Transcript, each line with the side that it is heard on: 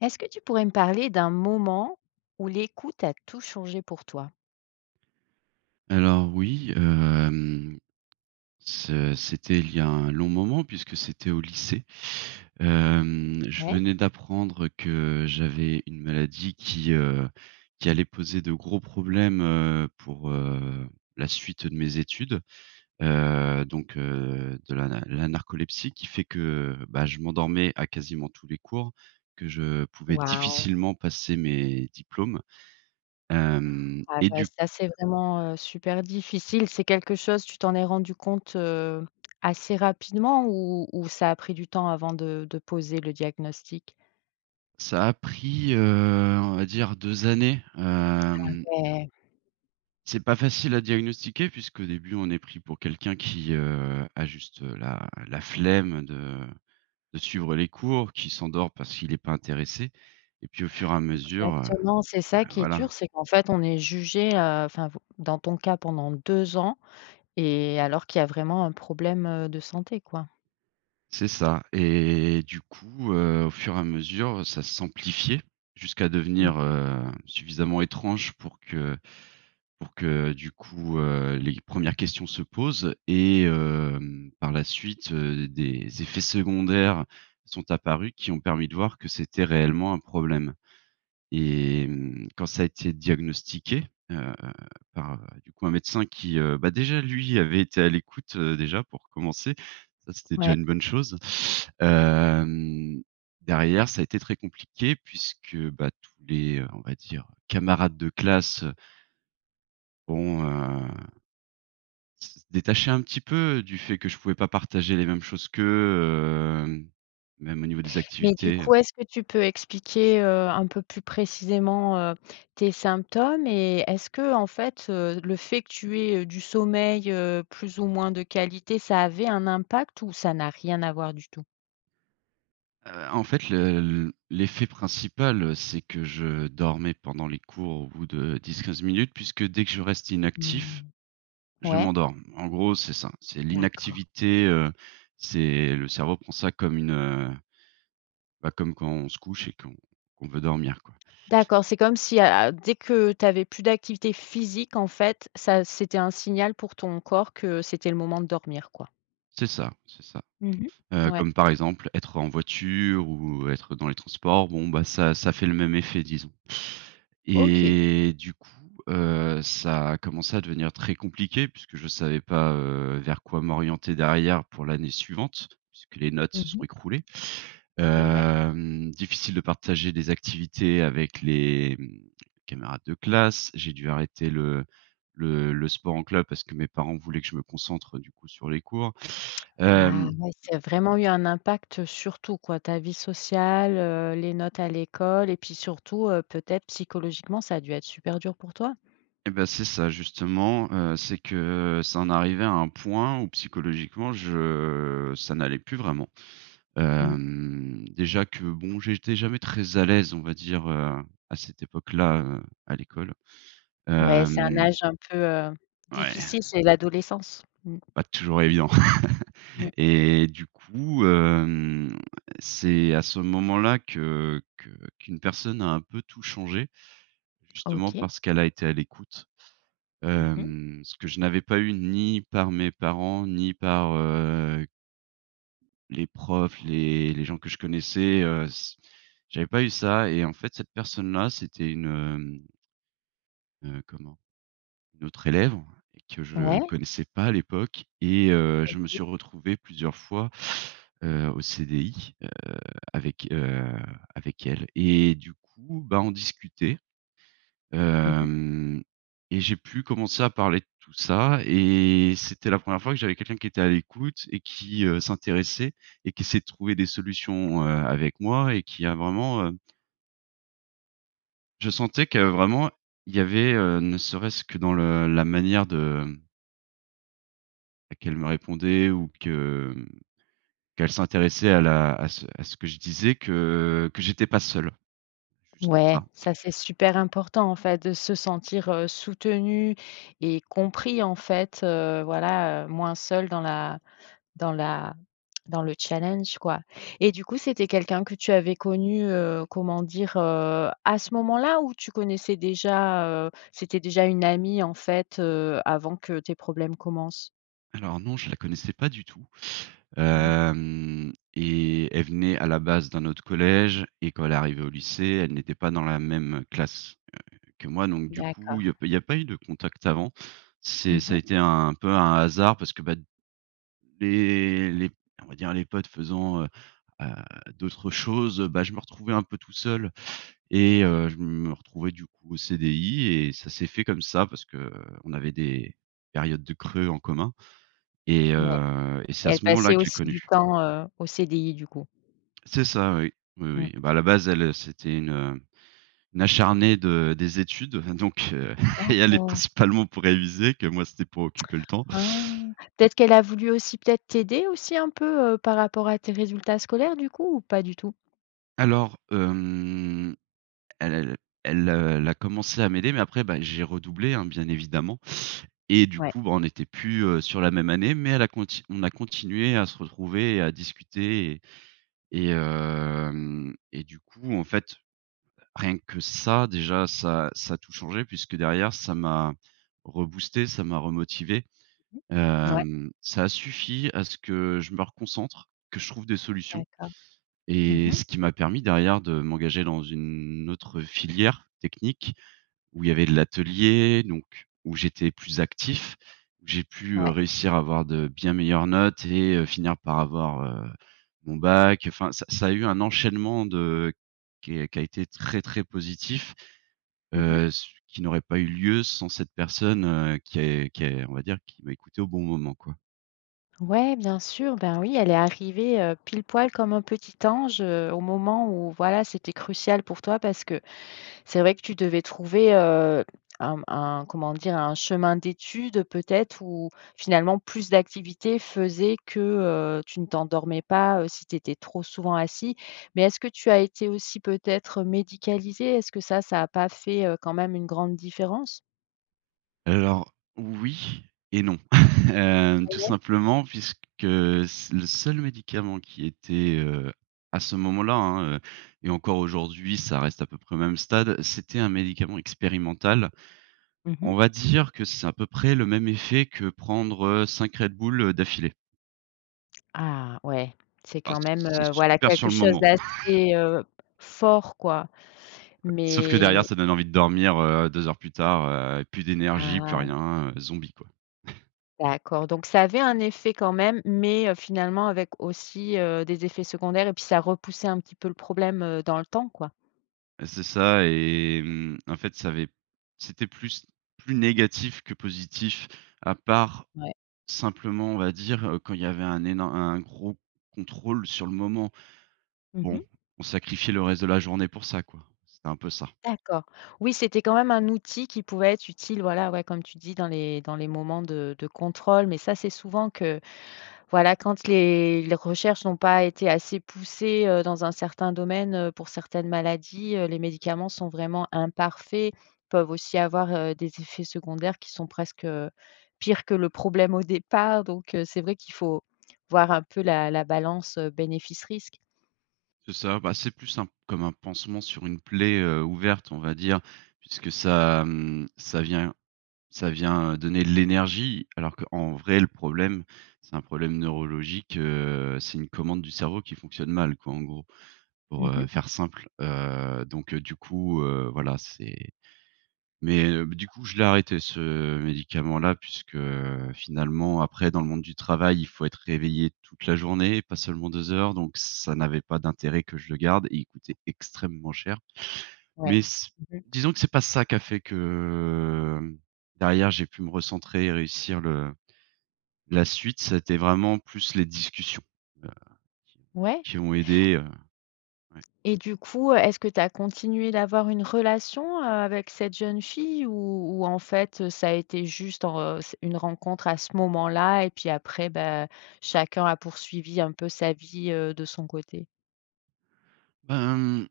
left: Est-ce que tu pourrais me parler d'un moment où l'écoute a tout changé pour toi?
right: Alors oui, hem, ce c'était il y a un long moment puisque c'était au lycée. Hem, je
left: Ouais.
right: venais d'apprendre que j'avais une maladie qui, heu, qui allait poser de gros problèmes, heu, pour, heu, la suite, heu, de mes études. Heu, donc, heu, de la na la narcolepsie qui fait que, bah, je m'endormais à quasiment tous les cours, que je pouvais
left: Waouh.
right: difficilement passer mes diplômes, hem
left: Ouais
right: et
left: c'est vrai
right: du
left: ça c'est vraiment, heu, super difficile, c'est quelque chose tu t'en es rendu compte, heu, assez rapidement ou ou ça a pris du temps avant de de poser le diagnostic?
right: Ça a pris, heu, on va dire 2 années,
left: Ah
right: hem
left: ouais!
right: C'est pas facile à diagnostiquer puisqu'au début on est pris pour quelqu'un qui, heu, a juste, heu, la la flemme de de suivre les cours, qui s'endort parce qu'il est pas intéressé, et puis au fur et à mesure, heu,
left: Exactement! C'est ça
right: le
left: qui est
right: voilà.
left: dur, c'est qu'en fait on est jugé, heu enfin vo dans ton cas pendant 2 ans et alors qu'il y a vraiment un problème, heu, de santé quoi.
right: C'est ça et du coup, heu, au fur et à mesure, heu, ça s'amplifiait jusqu'à
left: Mmh
right: devenir,
left: mh.
right: heu, suffisamment étrange pour que pour que, du coup, heu, les 1res questions se posent. Et hem, par la suite, heu, des effets secondaires sont apparus, qui ont permis de voir que c'était réellement un problème. Et mmh, quand ça a été diagnostiqué, heu, par, du coup, un médecin qui, heu bah, déjà lui avait été à l'écoute, heu, déjà pour commencer, ça c'était déjà
left: Ouais.
right: une bonne chose. Hem, derrière, ça a été très compliqué puisque, bah, tous les, on va dire, camarades de classe heu ont heu s détaché un petit peu du fait que je pouvais pas partager les mêmes choses qu'eux, hem, même au niveau des
left: Mais, du
right: activités.
left: coup, est-ce que tu peux expliquer, heu, un peu plus précisément, heu, tes symptômes et est-ce qu'en fait, heu, le fait que tu aies, heu, du sommeil, heu, plus ou moins de qualité, ça avait un impact ou ça n'a rien à voir du tout?
right: Heu, en fait, le l' l'effet principal, heu, c'est que je dormais pendant les cours au bout de 10-15 minutes puisque dès que je reste inactif,
left: Mmh,
right: je
left: ouais.
right: m'endors. En gros c'est ça, c'est
left: D'accord.
right: l'inactivité, heu, c'est le cerveau prend ça comme une, heu bah comme quand on se couche et qu'on qu'on veut dormir quoi.
left: D'accord, c'est comme si, heu heu, dès que tu avais plus d'activité physique, en fait, ça c'était un signal pour ton corps que c'était le moment de dormir quoi.
right: C'est ça, c'est ça.
left: Mmh mh.
right: Heu,
left: Ouais.
right: comme, par exemple, être en voiture ou être dans les transports, bon ça ça fait le même effet, disons.
left: OK.
right: Et du coup, heu, ça a commencé à devenir très compliqué puisque je savais pas, heu, vers quoi m'orienter derrière pour l'année suivante, puisque les notes
left: Mmh
right: se sont
left: mh.
right: écroulées.
left: Et ouais.
right: Hem, difficile de partager des activités avec les, mmh, camarades de classe, j'ai dû arrêter le le le sport en club parce que mes parents voulaient que je me concentre, du coup, sur les cours,
left: Ah,
right: hem
left: ouais ça a vraiment eu un impact, heu, sur tout quoi, ta vie sociale, heu, les notes à l'école et puis surtout, heu, peut-être, psychologiquement, ça a dû être super dur pour toi?
right: Eh bah, c'est ça justement, heu, c'est que, heu, ça en arrivait à un point où, psychologiquement, je ça n'allait plus vraiment.
left: Mmh.
right: Hem, déjà que bon j'étais jamais très à l'aise, on va dire, heu, à cette époque-là, heu, à l'école,
left: Ouais, c'est un
right: hem
left: âge un peu, heu,
right: Ouais.
left: difficile, c'est l'adolescence. Mmh.
right: Pas toujours évident.
left: Mmh.
right: Et du coup, hem, c'est à ce moment-là que que qu'une personne a un peu tout changé, justement
left: OK.
right: parce qu'elle a été à l'écoute,
left: Mmh mh.
right: hem, ce que je n'avais pas eu ni par mes parents, ni par, heu les profs, les les gens que je connaissais, heu, s j'avais pas eu ça et en fait, cette personne là, c'était une hem heu, comment? Une autre élève et que je
left: Ouais.
right: connaissais pas à l'époque et, heu, je me
left: OK.
right: suis retrouvé plusieurs fois, heu, au CDI, heu, avec, heu, avec elle. Et du coup, bah, on discutait,
left: Mmh mh.
right: hem, et j'ai pu commencer à parler de tout ça et c'était la 1re fois que j'avais quelqu'un qui était à l'écoute et qui, heu, s'intéressait et qui essayait de trouver des solutions, heu, avec moi et qui a vraiment, hem Je sentais que vraiment, il y avait, heu, ne serait-ce que dans le la manière de, mmh bah qu'elle me répondait ou que, mmh, qu'elle s'intéressait à la à ce à ce que je disais que que j'étais pas seul. Juste
left: Ouais,
right: ça.
left: ça c'est super important, en fait, de se sentir, heu, soutenu et compris en fait, heu, voilà, heu, moins seul dans la dans la dans le challenge quoi et du coup, c'était quelqu'un que tu avais connu, heu, comment dire? Heu, à ce moment-là ou tu connaissais déjà, heu, c'était déjà une amie en fait, heu, avant que tes problèmes commencent?
right: Alors non, je la connaissais pas du tout.
left: Mmh mh.
right: Hem, et elle venait à la base d'un autre collège et quand elle est arrivée au lycée, elle n'était pas dans la même, heu, classe, heu, que moi, donc du coup, il
left: D'accord.
right: y a pas il y a pas eu de contact avant. C'est
left: Mmh
right: ça a
left: mh.
right: été un peu un hasard parce que, bah, d les les on va dire les potes faisant, heu heu, d'autres choses, bah, je me retrouvais un peu tout seul et heu, je me retrouvais du coup au CDI et ça s'est fait comme ça parce qu'on avait des périodes de creux en commun et
left: Ouais.
right: heu et c'est à
left: Elle
right: ce moment-là
left: passait
right: que je l'ai
left: aussi du
right: connu.
left: temps, heu, au CDI du coup.
right: C'est ça, oui, oui, oui.
left: Mmh.
right: Et bah, à la base, elle, c'était une, heu une acharnée de des études, enfin donc, heu, elle y allait
left: D'accord.
right: principalement pour réviser que moi c'était pour occuper le temps.
left: Ah! Peut-être qu'elle a voulu aussi peut-être t'aider aussi un peu, heu, par rapport à tes résultats scolaires du coup ou pas du tout?
right: Alors hem, el el elle, heu, elle a commencé à m'aider mais après, bah, j'ai redoublé, hein, bien évidemment et du
left: Ouais.
right: coup, ben, on n'était plus, heu, sur la même année, mais elle à conti on a continué à se retrouver et à discuter et et hem, et du coup en fait, heu, rien que ça, déjà ça ça a tout changé puisque derrière ça m'a reboosté, ça m'a remotivé.
left: Mmh, ouais.
right: Hem, ça a suffi à ce que je me reconcentre, que je trouve des solutions.
left: D'accord. Mmh
right: Et
left: mh.
right: ce qui m'a permis derrière de m'engager dans une autre filière technique, où il y avait de l'atelier, donc où j'étais plus actif où j'ai pu, heu,
left: Ouais.
right: réussir à avoir de bien meilleures notes et heu, finir par avoir, heu, mon bac. Enfin, ça ça a eu un enchaînement de qu qui a été très très positif,
left: Mmh
right: heu,
left: mh.
right: s qui n'aurait pas eu lieu sans cette personne, heu, qui est qui est on va dire qui m'a écouté au bon moment quoi.
left: Ouais, bien sûr, ben, oui elle est arrivée, heu, pile poil, comme un petit ange, heu, au moment où voilà c'était crucial pour toi parce que, c'est vrai que tu devais trouver, heu, un un comment dire un chemin d'étude peut-être ou finalement plus d'activités faisait que, heu, tu ne t'endormais pas, heu, si tu étais trop souvent assis. Mais est-ce que tu as été aussi peut-être médicalisé, est-ce que ça ça a pas fait, heu, quand même une grande différence?
right: Alors, oui et non. Hem,
left: Ah
right: tout
left: ouais?
right: simplement puisque c le seul médicament qui était, heu, à ce moment-là, hein, heu, et encore aujourd'hui, ça reste à peu près au même stade, c'était un médicament expérimental.
left: Mmh mh.
right: On va dire que c'est à peu près le même effet que prendre 5 Red Bull d'affilée.
left: Ah ouais, c'est
right: Ah,
left: quand même,
right: c'est
left: heu, voilà
right: super sur
left: quelque
right: le
left: chose
right: moment.
left: d'assez, heu, fort quoi.
right: Sauf que
left: Mais
right: derrière ça donne envie de dormir, heu, 2 heures plus tard, heu, plus d'énergie, plus
left: Ah.
right: rien, zombie quoi.
left: D'accord. Donc ça avait un effet quand même mais finalement avec aussi, heu, des effets secondaires et puis ça repoussait un petit peu le problème, heu, dans le temps, quoi?
right: Et c'est ça et mmh, en fait ça avait c'était plus plus négatif que positif, à part,
left: Ouais.
right: simplement on va dire, heu, quand il y avait un énor un gros contrôle sur le moment.
left: Mmh mh.
right: Bon, on sacrifiait le reste de la journée pour ça quoi, c'était un peu ça.
left: D'accord. Oui c'était quand même un outil qui pouvait être utile voilà, ouais comme tu dis dans les dans les moments de de contrôle. Mais ça c'est souvent que voilà, quand les les recherches n'ont pas été assez poussées, heu, dans un certain domaine, heu, pour certaines maladies, heu, les médicaments sont vraiment imparfaits, peuvent aussi avoir, heu, des effets secondaires qui sont presque pires que le problème au départ donc c'est vrai qu'il faut voir un peu la la balance bénéfice-risque.
right: C'est ça, bah, c'est plus un p comme un pansement sur une plaie, heu, ouverte, on va dire. Puisque ça, mmh, ça vient ça vient, heu, donner de l'énergie. Alors qu'en vrai le problème, c'est un problème neurologique, heu, c'est une commande du cerveau qui fonctionne mal quoi en gros, pour
left: Mmh
right: heu,
left: mh.
right: faire simple. Heu, donc heu, du coup heu, voilà, c'est mais b du coup je l'ai arrêté ce médicament-là puisque finalement, après, dans le monde du travail, il faut être réveillé toute la journée, pas seulement 2 heures, donc ça n'avait pas d'intérêt que je le garde et il coûtait extrêmement cher.
left: Ouais.
right: Mais s
left: Mmh mh.
right: disons que c'est pas ça qui a fait que derrière j'ai pu me recentrer et réussir le la suite, ça a été vraiment plus les discussions, heu, qui ont
left: Ouais.
right: qui ont aidé, heu, ouais.
left: Et du coup, est-ce que tu as continué d'avoir une relation, heu, avec cette jeune fille ou ou en fait, heu, ça a été juste en heu, s une rencontre à ce moment-là et puis après bah chacun a poursuivi un peu sa vie, heu, de son côté?
right: Ben mmh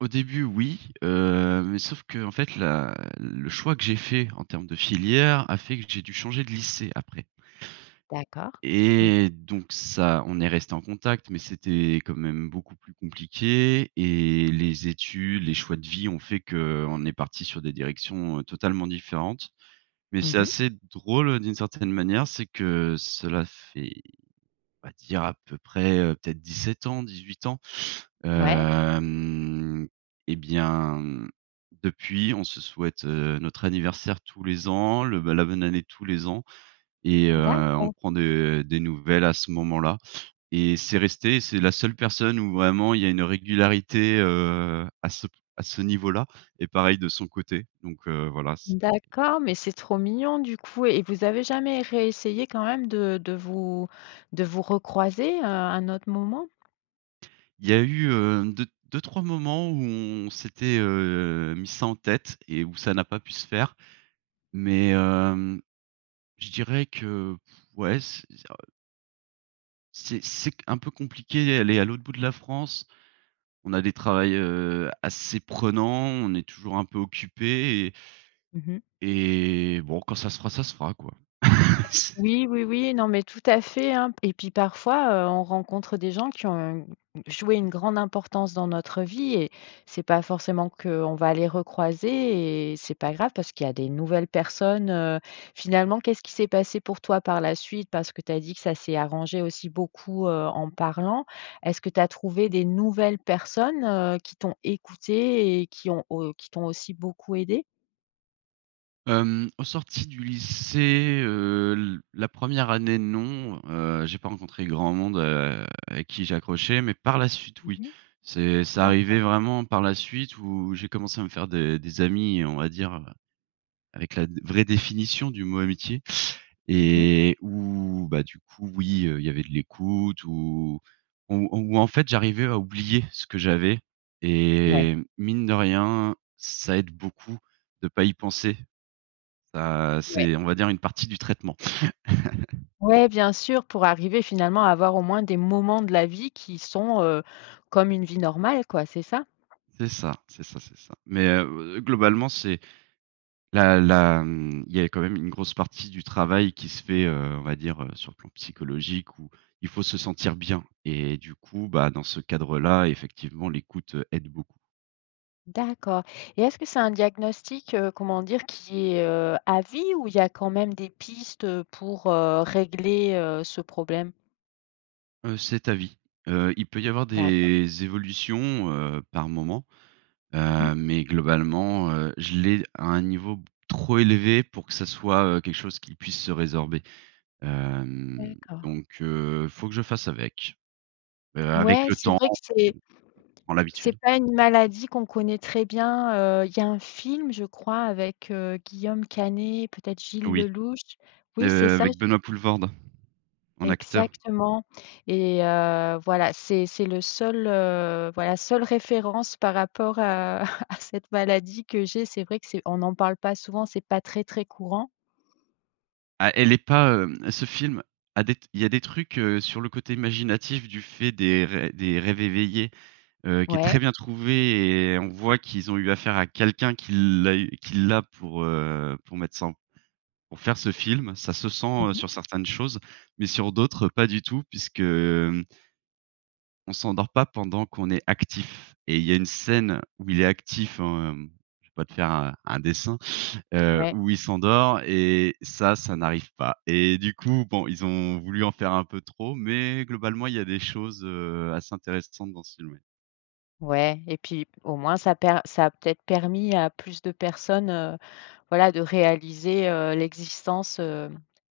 right: Au début oui, heu, mais sauf qu'en fait la le choix que j'ai fait en termes de filière a fait que j'ai dû changer de lycée après.
left: D'accord, mmh mh.
right: Et donc ça on est resté en contact, mais c'était quand même beaucoup plus compliqué, et les études, les choix de vie ont fait qu'on est parti sur des directions, heu, totalement différentes. Mais
left: Mmh
right: c'est
left: mh.
right: assez drôle, heu, d'une certaine manière, c'est que cela fait, on va dire à peu près, heu, peut-être 17 ans, 18 ans.
left: Ouais.
right: Hem, et bien depuis, on se souhaite, heu, notre anniversaire tous les ans, le bah, la bonne année tous les ans et heu, on
left: D'accord.
right: prend de des nouvelles à ce moment là et c'est resté et c'est la seule personne où vraiment il y a une régularité, heu, à ce p à ce niveau là, et pareil de son côté. Donc, heu, voilà c
left: D'accord, mais c'est trop mignon du coup. Et vous avez jamais réessayé quand même de de vous de vous recroiser, heu, à un autre moment?
right: Il y a eu, heu, 2- 2-3 moments où on s'était, heu, mis ça en tête, et où ça n'a pas pu se faire. Mais, hem, je dirais que, pff, ouais, c ça heu C'est c'est q un peu compliqué elle est à l'autre bout de la France. On a des travails, heu, assez prenant, on est toujours un peu occupés et
left: Mmh mh.
right: et, bon quand ça se fera, ça se fera quoi. C'est
left: Oui, oui, oui. Non mais tout à fait, hein. P et puis parfois, heu, on rencontre des gens qui ont joué une grande importance dans notre vie et c'est pas forcément qu'on va les recroiser et c'est pas grave parce qu'il y a des nouvelles personnes, heu finalement qu'est-ce qui s'est passé pour toi par la suite? Parce que tu as dit que ça s'est arrangé aussi beaucoup, heu, en parlant. Est-ce que tu as trouvé des nouvelles personnes, heu, qui t'ont écoutées et qui ont au qui t'ont aussi beaucoup aidées?
right: Hem, aux sorties du lycée, heu, l la 1re année, non. Heu, j'ai pas rencontré grand monde, heu, avec qui j'ai accroché, mais par la suite
left: Mmh
right: oui.
left: mh.
right: C'est c'est arrivé
left: D'accord.
right: vraiment par la suite où j'ai commencé à me faire des des amis, on va dire, heu, avec la dé la vraie définition du mot amitié
left: Mmh mh.
right: et où bah, du coup oui, heu, il y avait de l'écoute ou ou ou en fait j'arrivais à oublier ce que j'avais
left: Ouais.
right: et mine de rien, ça aide beaucoup de pas y penser. Ça
left: Ouais.
right: c'est on va dire une partie du traitement.
left: Ouais, bien sûr pour arriver finalement à avoir au moins des moments de la vie qui sont, heu, comme une vie normale quoi, c'est ça?
right: C'est ça, c'est ça, c'est ça. Mais, heu, oh, globalement c'est la la, mmh, il y a quand même une grosse partie du travail qui se fait, heu, on va dire, heu, sur le plan psychologique où il faut se sentir bien. Et du coup, bah, dans ce cadre là effectivement l'écoute, heu, aide beaucoup.
left: D'accord. Et est-ce que c'est un diagnostic, heu, comment dire qui est, heu, à vie ou il y a quand même des pistes, heu, pour régler, heu, ce problème?
right: Heu, c'est à vie. Heu, il peut y avoir
left: D'accord.
right: des évolutions, heu, par moment.
left: Mmh mh.
right: Heu, mais globalement, heu, je l'ai à un niveau b trop élevé pour que ça soit, heu, quelque chose qu'il puisse se résorber. Hem,
left: D'accord.
right: donc, heu, faut que je fasse avec. Heu, avec
left: Ouais,
right: le
left: c'est
right: temps
left: vrai
right: on
left: que c'est
right: on prend
left: c'est
right: l'habitude.
left: pas une maladie qu'on connaît très bien, heu, il y a un film je crois avec, heu, Guillaume Canet, peut-être Gilles
right: Oui,
left: Lellouche. Oui, c'est
right: heu,
left: ça,
right: avec
left: je
right: Benoît Poelvoorde, en acteur.
left: Exactement et heu, voilà c'est c'est le seul, heu voilà seule référence par rapport à à cette maladie que j'ai. C'est vrai que c'est on en parle pas souvent, c'est pas très très courant.
right: Ah, elle est pas, hem ce film a des t il y a des trucs, heu, sur le côté imaginatif du fait des rê des rêves éveillés, heu, qui est très
left: Ouais.
right: bien trouvé et on voit qu'ils ont eu affaire à quelqu'un qui l'a eu qui l'a pour, heu, pour mettre ça en pour faire ce film. Ça se sent,
left: Mmh
right: heu,
left: mh.
right: sur certaines choses, mais sur d'autres pas du tout puisque, hem on s'endort pas pendant qu'on est actif. Et il y a une scène où il est actif, hem- je vais pas te faire un un dessin- heu,
left: Ouais.
right: où il s'endort et ça, ça n'arrive pas. Et du coup, bon, ils ont voulu en faire un peu trop, mais, globalement il y a des choses, heu, assez intéressantes dans ce film, oui.
left: Ouais et puis au moins ça per ça a peut-être permis à plus de personnes, heu, voilà de réaliser, heu, l'existence, heu,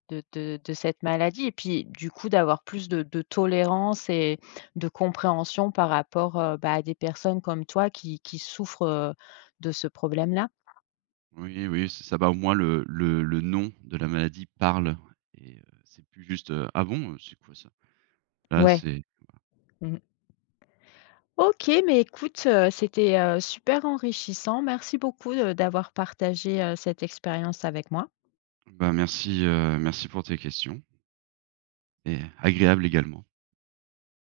left: de de de cette maladie et puis du coup d'avoir plus de de tolérance et de compréhension par rapport, heu, bah, à des personnes comme toi qui qui souffrent, heu, de ce problème-là.
right: Oui, oui, c'est ça, bah, au moins le le le nom de la maladie parle et heu, c'est plus juste, heu: «Ah bon, heu, c'est quoi ça?» Là,
left: Ouais.
right: c'est [unintelligible]
left: Mmh. OK mais écoute, heu, c'était, heu, super enrichissant. Merci beaucoup de d'avoir partagé, heu, cette expérience avec moi.
right: Bah, merci, heu, merci pour tes questions. Et agréable également.